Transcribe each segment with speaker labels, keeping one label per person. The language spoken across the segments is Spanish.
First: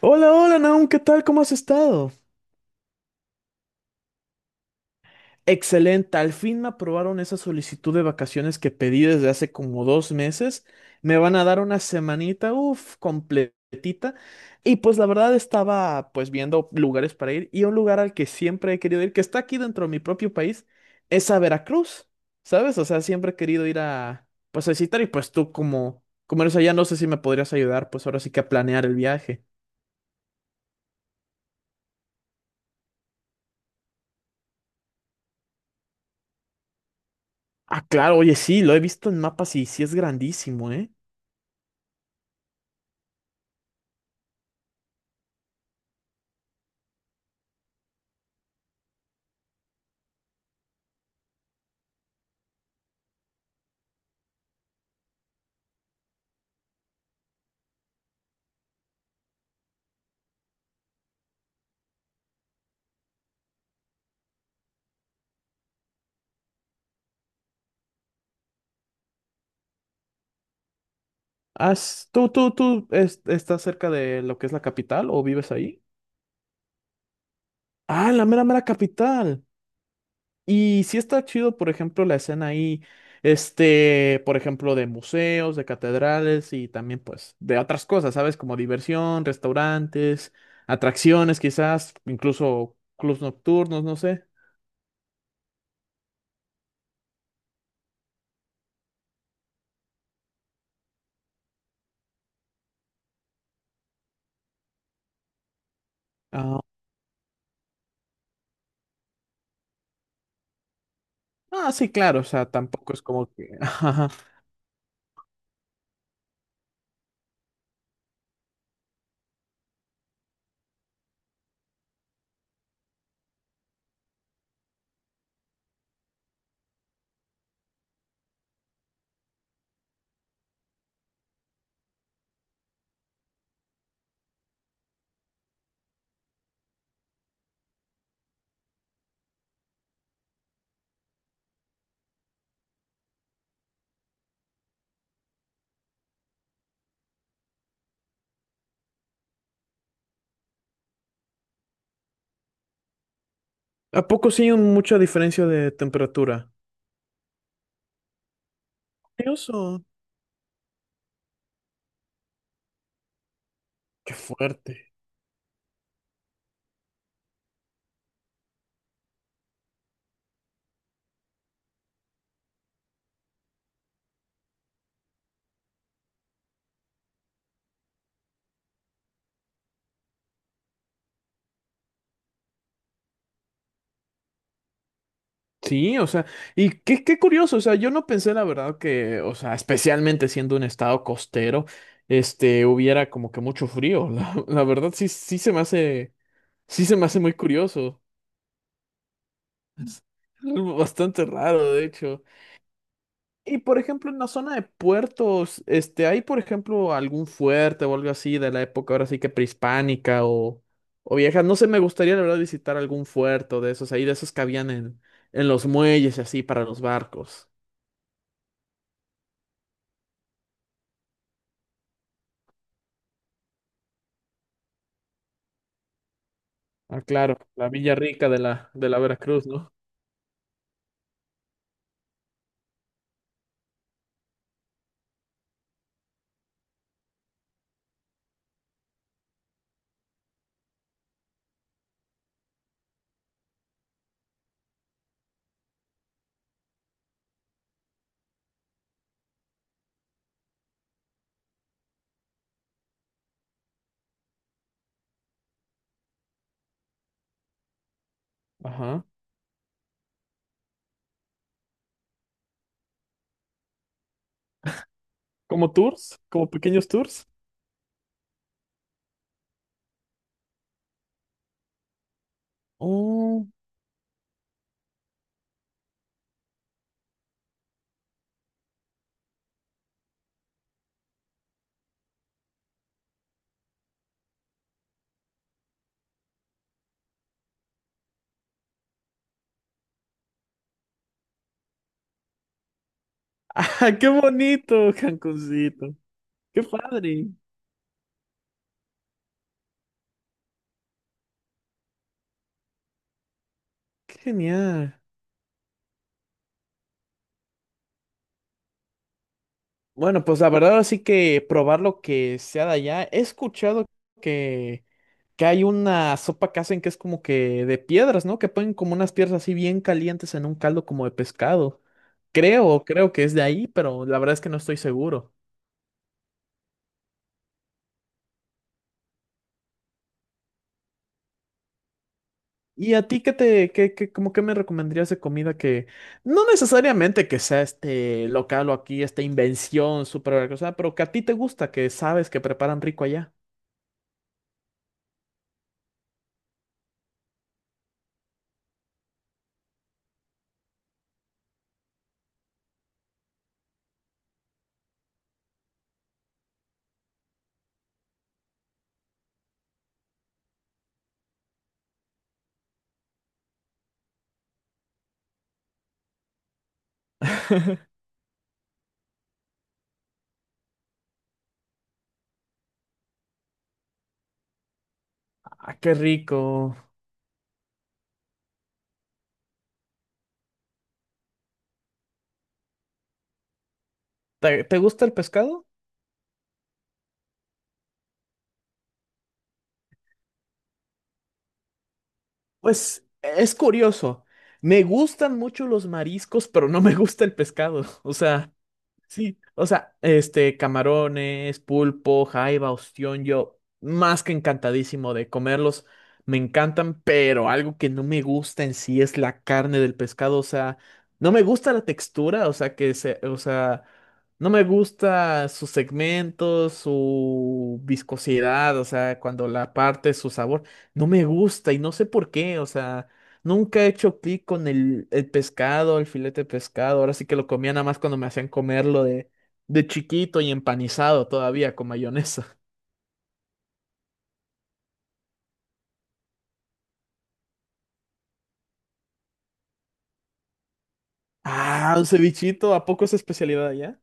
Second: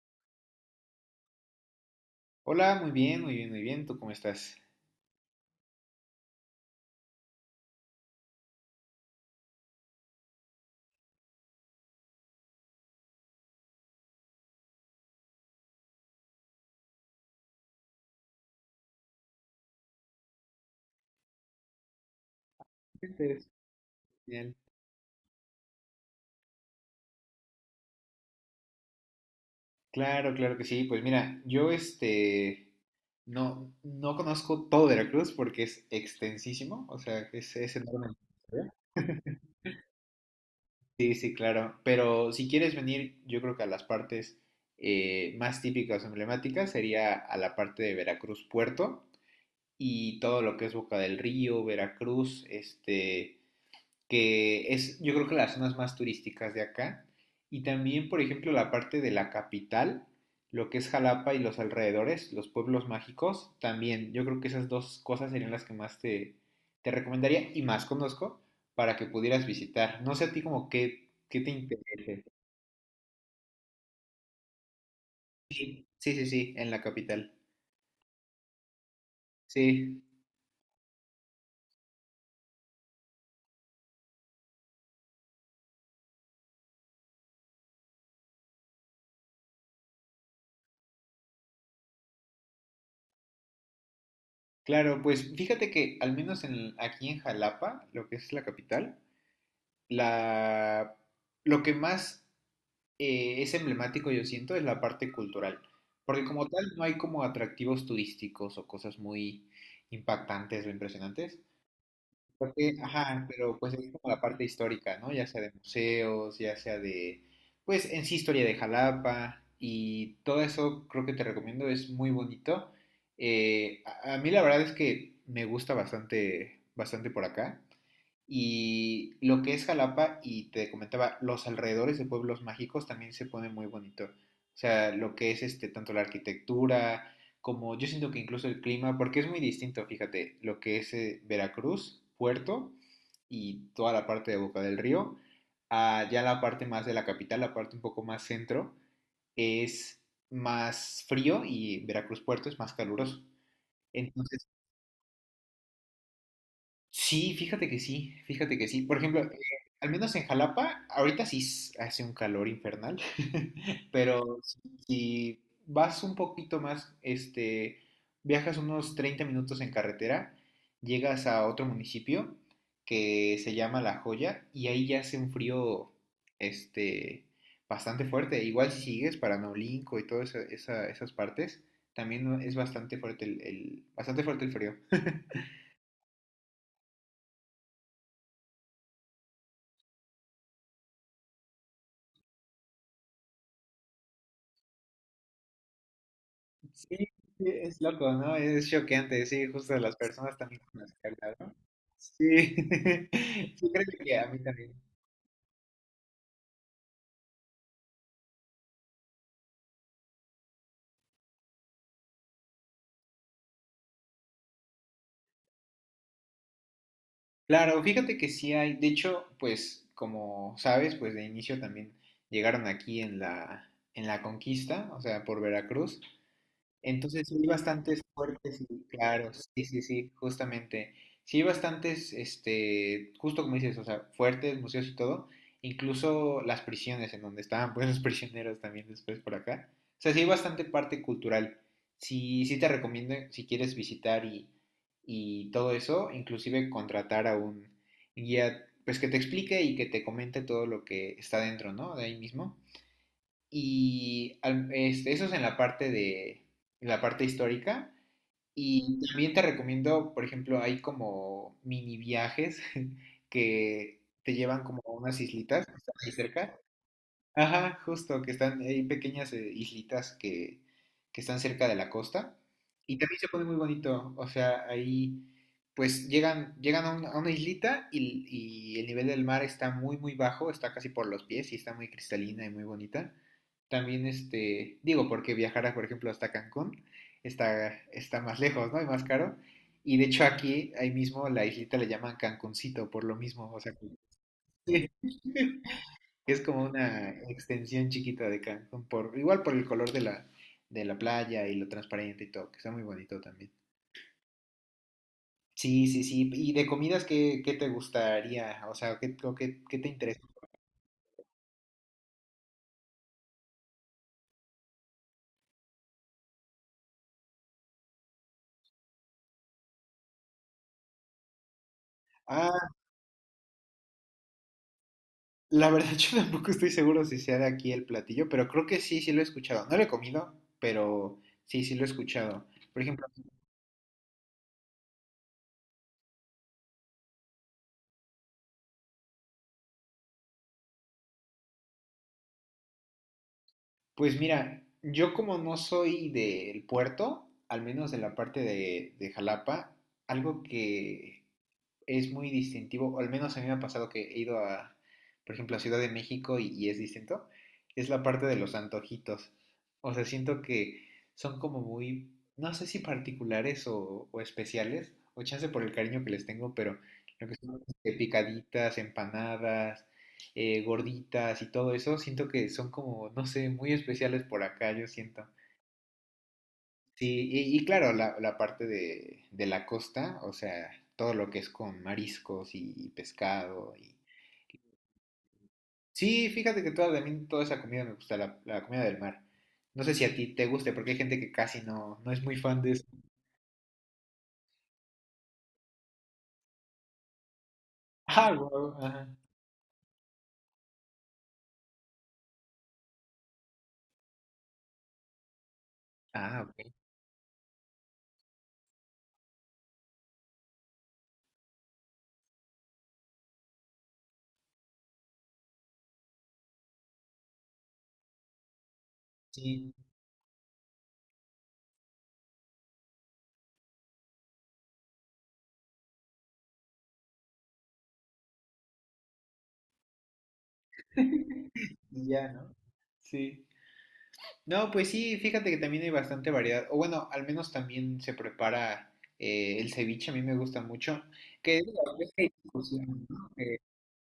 Speaker 1: Hola, hola, Naum, ¿qué tal? ¿Cómo has estado?
Speaker 2: Hola, muy bien. ¿Tú cómo estás?
Speaker 1: Excelente, al fin me aprobaron esa solicitud de vacaciones que pedí desde hace como dos meses. Me van a dar una semanita, completita. Y pues la verdad estaba viendo lugares para ir, y un lugar al que siempre he querido ir, que está aquí dentro de mi propio país, es a Veracruz, ¿sabes? O sea, siempre he
Speaker 2: Entonces,
Speaker 1: querido ir a
Speaker 2: Bien.
Speaker 1: pues a visitar, y pues tú como eres allá, no sé si me podrías ayudar pues ahora sí que a planear el viaje.
Speaker 2: Claro que sí. Pues mira, yo este no, no conozco todo Veracruz porque es extensísimo, o sea, es
Speaker 1: Ah,
Speaker 2: enorme.
Speaker 1: claro, oye, sí, lo he visto en mapas y sí es grandísimo, ¿eh?
Speaker 2: Sí, sí, claro. Pero si quieres venir, yo creo que a las partes más típicas o emblemáticas sería a la parte de Veracruz Puerto y todo lo que es Boca del Río, Veracruz, este, que es, yo creo que, las zonas más turísticas de acá. Y también, por ejemplo, la parte de la capital, lo que es Jalapa y los alrededores, los pueblos mágicos, también yo creo que esas dos cosas serían las que te recomendaría y más conozco para que pudieras visitar. No sé a ti como qué, qué te
Speaker 1: Has-
Speaker 2: interese.
Speaker 1: ¿tú, tú, tú es- estás cerca de lo que es la capital o vives ahí?
Speaker 2: Sí, sí, sí, en la capital.
Speaker 1: Ah, la mera, mera capital.
Speaker 2: Sí,
Speaker 1: Y sí está chido, por ejemplo, la escena ahí, por ejemplo, de museos, de catedrales y también, pues, de otras cosas, ¿sabes? Como diversión, restaurantes, atracciones, quizás, incluso clubs nocturnos, no sé.
Speaker 2: claro, pues fíjate que aquí en Jalapa, lo que es la capital, la, lo que más es emblemático, yo siento, es la parte cultural. Porque como
Speaker 1: Ah,
Speaker 2: tal no hay como atractivos turísticos o cosas muy impactantes o impresionantes.
Speaker 1: sí, claro, o sea,
Speaker 2: Porque,
Speaker 1: tampoco es
Speaker 2: ajá,
Speaker 1: como que...
Speaker 2: pero pues es
Speaker 1: Ajá.
Speaker 2: como la parte histórica, ¿no? Ya sea de museos, pues en sí historia de Jalapa y todo eso, creo que te recomiendo, es muy bonito. A mí la verdad es que me gusta bastante por acá. Y lo que es Jalapa, y te comentaba, los alrededores de pueblos mágicos también se pone muy bonito. O sea, lo que es este, tanto la arquitectura, como yo siento que incluso el clima, porque es muy distinto, fíjate, lo que es Veracruz Puerto y toda la parte de Boca del Río, a ya la parte más de la capital, la parte un poco más centro, es más frío, y Veracruz Puerto es más caluroso.
Speaker 1: ¿A poco sí
Speaker 2: Entonces,
Speaker 1: hay mucha diferencia de temperatura?
Speaker 2: Sí, fíjate que sí. Por ejemplo,
Speaker 1: Curioso.
Speaker 2: al menos en Jalapa, ahorita hace un calor infernal,
Speaker 1: Qué
Speaker 2: pero
Speaker 1: fuerte.
Speaker 2: si vas un poquito más, este, viajas unos 30 minutos en carretera, llegas a otro municipio que se llama La Joya y ahí ya hace un frío, este, bastante fuerte. Igual si sigues para Naolinco y todas esas partes, también es bastante fuerte bastante fuerte el frío.
Speaker 1: Sí, o sea, y qué curioso, o sea, yo no pensé la verdad que, o sea, especialmente siendo un estado costero, hubiera como que mucho frío. La verdad sí, sí
Speaker 2: Sí,
Speaker 1: se me hace muy
Speaker 2: sí, es
Speaker 1: curioso.
Speaker 2: loco, ¿no? Es choqueante, sí, justo las
Speaker 1: Es
Speaker 2: personas también
Speaker 1: algo
Speaker 2: con las que he
Speaker 1: bastante
Speaker 2: hablado.
Speaker 1: raro, de
Speaker 2: Sí,
Speaker 1: hecho. Y
Speaker 2: sí,
Speaker 1: por
Speaker 2: creo
Speaker 1: ejemplo, en
Speaker 2: que a
Speaker 1: la
Speaker 2: mí
Speaker 1: zona de
Speaker 2: también.
Speaker 1: puertos, ¿hay por ejemplo algún fuerte o algo así de la época ahora sí que prehispánica o vieja? No sé, me gustaría la verdad visitar algún fuerte de esos ahí, de esos que habían en los muelles y así para los barcos.
Speaker 2: Claro, fíjate que sí hay, de hecho, pues como sabes, pues de inicio también llegaron aquí en la conquista, o sea, por Veracruz.
Speaker 1: Ah,
Speaker 2: Entonces sí
Speaker 1: claro,
Speaker 2: hay
Speaker 1: la Villa
Speaker 2: bastantes
Speaker 1: Rica de
Speaker 2: fuertes y
Speaker 1: de la Veracruz,
Speaker 2: claros, sí,
Speaker 1: ¿no?
Speaker 2: sí, sí, justamente. Sí hay bastantes, este, justo como dices, o sea, fuertes, museos y todo, incluso las prisiones en donde estaban pues los prisioneros también después por acá. O sea, sí hay bastante parte cultural. Sí, sí te recomiendo si quieres y todo eso, inclusive contratar a un guía, pues que te explique y que te comente todo lo que está dentro, ¿no? De ahí mismo. Eso es en la parte de, en la parte histórica. Y
Speaker 1: Ajá.
Speaker 2: también te recomiendo, por ejemplo, hay como mini viajes que te llevan como a unas islitas que
Speaker 1: ¿Como
Speaker 2: están ahí
Speaker 1: tours? ¿Como
Speaker 2: cerca.
Speaker 1: pequeños tours?
Speaker 2: Ajá, Justo, hay pequeñas islitas que están cerca de la costa. Y también se pone
Speaker 1: Oh.
Speaker 2: muy bonito, o sea, ahí llegan a, a una islita, y el nivel del mar está muy bajo, está casi por los pies y está muy cristalina y muy bonita. También, este, digo, porque viajar, por ejemplo, hasta Cancún está más lejos, ¿no? Y más caro. Y de hecho aquí, ahí mismo, la islita le llaman Cancuncito por lo mismo, o sea,
Speaker 1: ¡Ah, qué
Speaker 2: que-
Speaker 1: bonito, Cancuncito!
Speaker 2: es
Speaker 1: ¡Qué
Speaker 2: como una
Speaker 1: padre!
Speaker 2: extensión chiquita de Cancún, por, igual por el color de de la playa y lo transparente y todo, que está muy bonito también.
Speaker 1: ¡Qué genial!
Speaker 2: Sí, sí, sí. ¿Y de comidas qué, qué te gustaría? O sea, ¿qué, qué te interesa?
Speaker 1: Bueno, pues la verdad así que probar lo que sea de allá. He escuchado que, que hay una sopa que hacen que es como que de piedras, ¿no? Que ponen como unas piedras así bien calientes en un caldo como de pescado.
Speaker 2: Ah,
Speaker 1: Creo que es de ahí, pero la verdad es que no estoy seguro.
Speaker 2: la verdad, yo tampoco estoy seguro si sea de aquí el platillo, pero creo que sí, sí lo he escuchado. No lo he comido, pero sí, sí lo he escuchado. Por
Speaker 1: ¿Y
Speaker 2: ejemplo,
Speaker 1: a ti qué te, qué, qué, como qué me recomendarías de comida que no necesariamente que sea este local o aquí, esta invención súper cosa, pero que a ti te gusta, que sabes que preparan rico allá?
Speaker 2: Pues mira, yo como no soy del puerto, al menos de la parte de Jalapa, algo que es muy distintivo, o al menos a mí me ha pasado que he ido a, por ejemplo, a Ciudad de México, y es distinto, es la parte de los antojitos. O sea, siento que son como no sé si particulares o especiales, o chance por el cariño que les tengo, pero lo que son este, picaditas, empanadas, gorditas y todo eso, siento que son como, no sé, muy especiales por acá, yo siento.
Speaker 1: Ah, qué rico.
Speaker 2: Sí, y claro, la parte de la costa, o sea, todo lo que es con mariscos y pescado. Y...
Speaker 1: ¿Te gusta el pescado?
Speaker 2: Sí, fíjate que toda, también toda esa comida me gusta, la comida del mar. No sé si a ti te guste, porque hay gente que casi no, no es muy fan de eso.
Speaker 1: Pues es curioso. Me gustan mucho los mariscos, pero no me gusta el pescado. O
Speaker 2: Ah,
Speaker 1: sea.
Speaker 2: wow, ajá.
Speaker 1: Sí, o sea, camarones, pulpo, jaiba, ostión, yo más que encantadísimo de comerlos, me
Speaker 2: Ah, ok.
Speaker 1: encantan, pero algo que no me gusta en sí es la carne del pescado, o sea, no me gusta la textura, o sea, no me gusta sus segmentos, su viscosidad, o sea, cuando la
Speaker 2: Sí,
Speaker 1: parte, su sabor, no me gusta y no sé por qué, o sea, nunca he hecho clic con el pescado, el filete de pescado. Ahora sí que lo comía nada más cuando me hacían comerlo de chiquito y empanizado todavía con
Speaker 2: y ya, ¿no?
Speaker 1: mayonesa.
Speaker 2: Sí. No, pues sí, fíjate que también hay bastante variedad. O bueno, al menos también se prepara el ceviche, a mí me gusta mucho. Que es, la
Speaker 1: Ah,
Speaker 2: verdad
Speaker 1: un
Speaker 2: es que hay
Speaker 1: cevichito, ¿a poco
Speaker 2: discusión,
Speaker 1: es
Speaker 2: ¿no?
Speaker 1: especialidad allá?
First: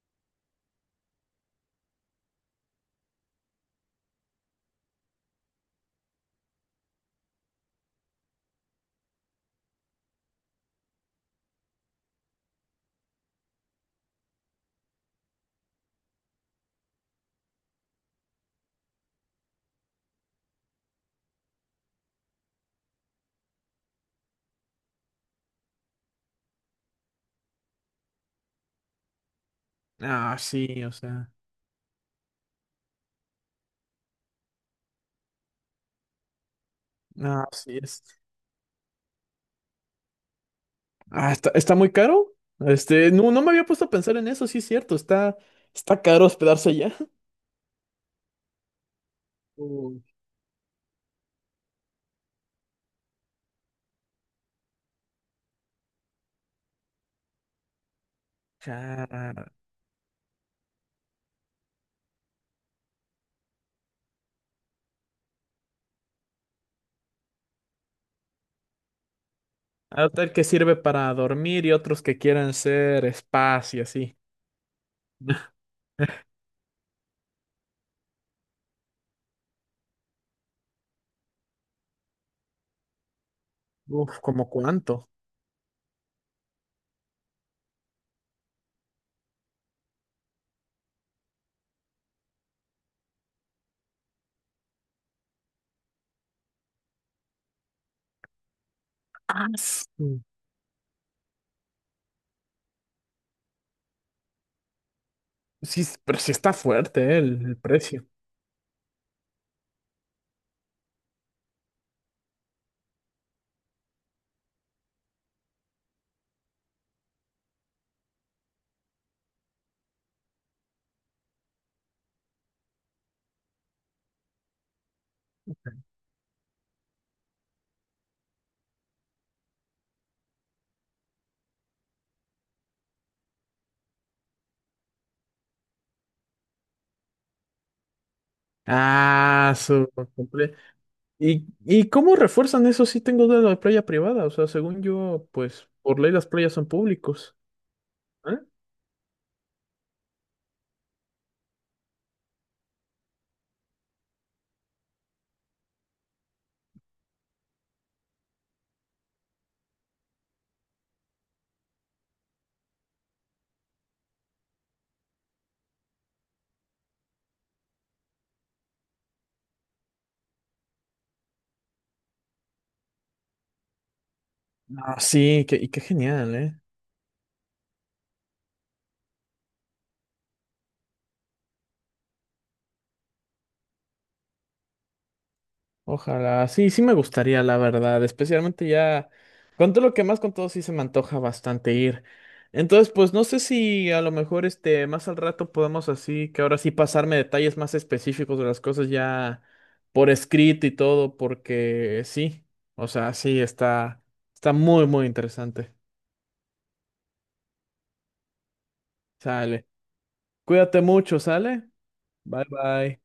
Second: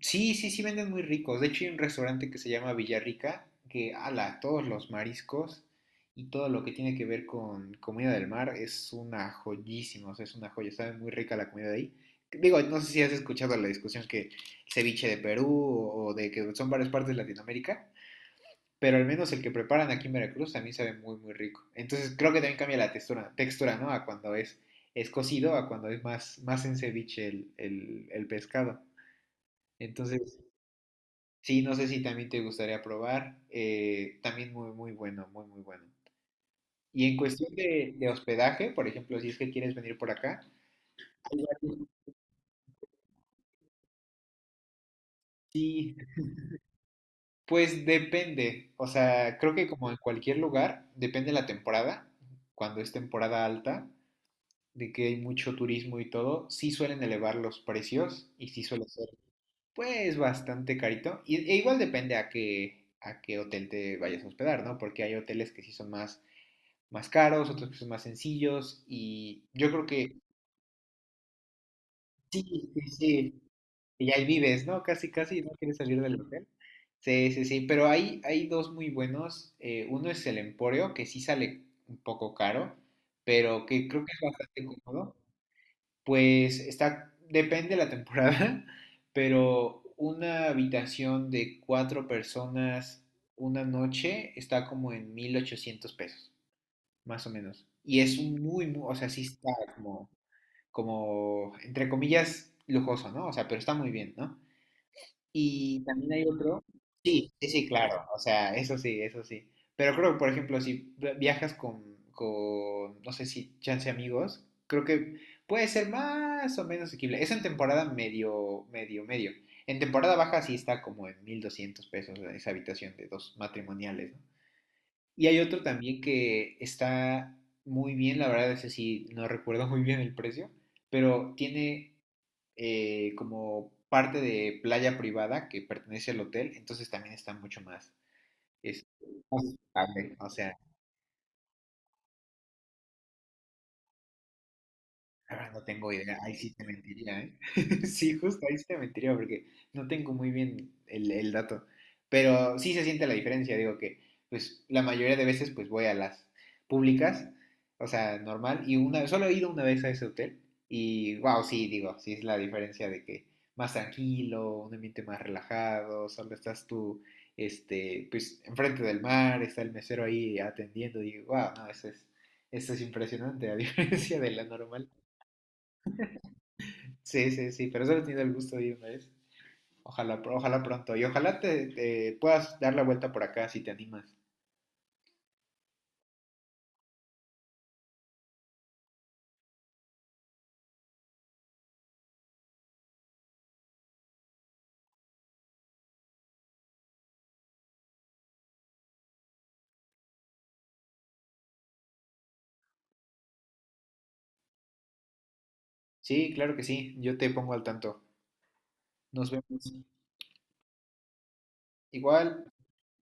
Speaker 2: Sí, sí, sí venden muy ricos. De hecho, hay un restaurante que se llama Villarrica, que ala, todos los mariscos y todo lo que tiene que ver con comida del mar es una joyísima, o sea, es una joya, sabe muy rica la comida de ahí. Digo, no sé si has escuchado la discusión que ceviche de Perú o de que son varias partes de Latinoamérica, pero al menos el que preparan aquí en Veracruz también sabe muy rico. Entonces creo que también cambia la textura, ¿no? A cuando es cocido, a cuando es más en ceviche el pescado.
Speaker 1: Ah,
Speaker 2: Entonces,
Speaker 1: sí, o sea.
Speaker 2: sí, no sé si también te gustaría probar. También muy, muy bueno, muy, muy bueno. Y en
Speaker 1: Ah,
Speaker 2: cuestión
Speaker 1: sí es.
Speaker 2: de hospedaje, por ejemplo, si es que quieres venir por acá,
Speaker 1: Ah,
Speaker 2: hay
Speaker 1: está, está
Speaker 2: varios-
Speaker 1: muy caro. Este, no, no me había puesto a pensar en eso, sí es cierto. Está,
Speaker 2: y,
Speaker 1: está caro hospedarse allá.
Speaker 2: pues depende, o sea, creo que como en
Speaker 1: Uy,
Speaker 2: cualquier lugar, depende la temporada. Cuando es temporada alta, de que hay mucho turismo y todo, sí suelen elevar los precios, y sí suele ser
Speaker 1: cara.
Speaker 2: pues bastante carito. E igual depende a qué hotel te vayas a hospedar, ¿no? Porque hay hoteles que sí son más, más caros, otros que son más sencillos, y yo creo
Speaker 1: Hay
Speaker 2: que
Speaker 1: hotel que sirve para dormir y otros que
Speaker 2: sí,
Speaker 1: quieren
Speaker 2: sí,
Speaker 1: ser
Speaker 2: sí,
Speaker 1: spas y
Speaker 2: y
Speaker 1: así.
Speaker 2: ahí vives, ¿no? Casi, casi no quieres salir del hotel. Sí, sí, sí, pero hay dos muy buenos. Uno es el Emporio, que sí sale un poco caro, pero que creo que
Speaker 1: Uf,
Speaker 2: es
Speaker 1: ¿como
Speaker 2: bastante
Speaker 1: cuánto?
Speaker 2: cómodo. Pues está, depende de la temporada, pero una habitación de cuatro personas una noche está como en 1,800 pesos, más o menos. Y es un muy, o sea, sí
Speaker 1: Ah,
Speaker 2: está
Speaker 1: sí,
Speaker 2: como, entre comillas, lujoso, ¿no? O sea, pero está muy bien, ¿no?
Speaker 1: sí,
Speaker 2: Y también
Speaker 1: pero
Speaker 2: hay
Speaker 1: sí está
Speaker 2: otro.
Speaker 1: fuerte,
Speaker 2: Sí, sí,
Speaker 1: el
Speaker 2: sí, claro.
Speaker 1: precio.
Speaker 2: O sea, eso sí, eso sí. Pero creo que, por ejemplo, si viajas con no sé si chance amigos, creo que puede ser más o menos asequible. Es en temporada medio. En temporada baja sí está como en 1,200 pesos esa habitación de dos matrimoniales, ¿no? Y hay otro también que está muy bien, la verdad, ese sí no recuerdo muy bien el precio, pero tiene como parte de playa privada que pertenece al hotel, entonces también está mucho más, es más
Speaker 1: Ah, su
Speaker 2: estable, o
Speaker 1: comple-
Speaker 2: sea,
Speaker 1: y cómo refuerzan eso si tengo de la playa privada? O sea, según yo,
Speaker 2: la verdad no
Speaker 1: pues
Speaker 2: tengo
Speaker 1: por ley
Speaker 2: idea,
Speaker 1: las
Speaker 2: ahí sí
Speaker 1: playas
Speaker 2: te
Speaker 1: son
Speaker 2: mentiría, ¿eh?
Speaker 1: públicos.
Speaker 2: Sí,
Speaker 1: ¿Eh?
Speaker 2: justo ahí sí te mentiría porque no tengo muy bien el dato. Pero sí se siente la diferencia, digo que pues la mayoría de veces pues voy a las públicas, o sea, normal, y una solo he ido una vez a ese hotel, y wow, sí, digo, sí es la diferencia de que más tranquilo, un ambiente más relajado, solo estás tú, este, pues enfrente del mar, está el mesero ahí atendiendo, y wow, no, eso es impresionante, a diferencia de la normal.
Speaker 1: Ah, sí, que y qué genial, ¿eh?
Speaker 2: Sí, sí, sí, pero solo he tenido el gusto de ir una vez. Ojalá, ojalá pronto. Y ojalá te puedas dar la vuelta por acá si te animas.
Speaker 1: Ojalá, sí, sí me gustaría, la verdad, especialmente ya, con todo lo que más con todo sí se me antoja bastante ir. Entonces, pues no sé si a lo mejor este, más al rato podemos así, que ahora sí pasarme detalles más específicos de las cosas ya por escrito y todo, porque sí, o sea, sí, está, está muy, muy interesante.
Speaker 2: Sí, claro que sí. Yo te pongo al tanto. Nos vemos.
Speaker 1: Sale. Cuídate mucho, ¿sale? Bye,
Speaker 2: Igual.
Speaker 1: bye.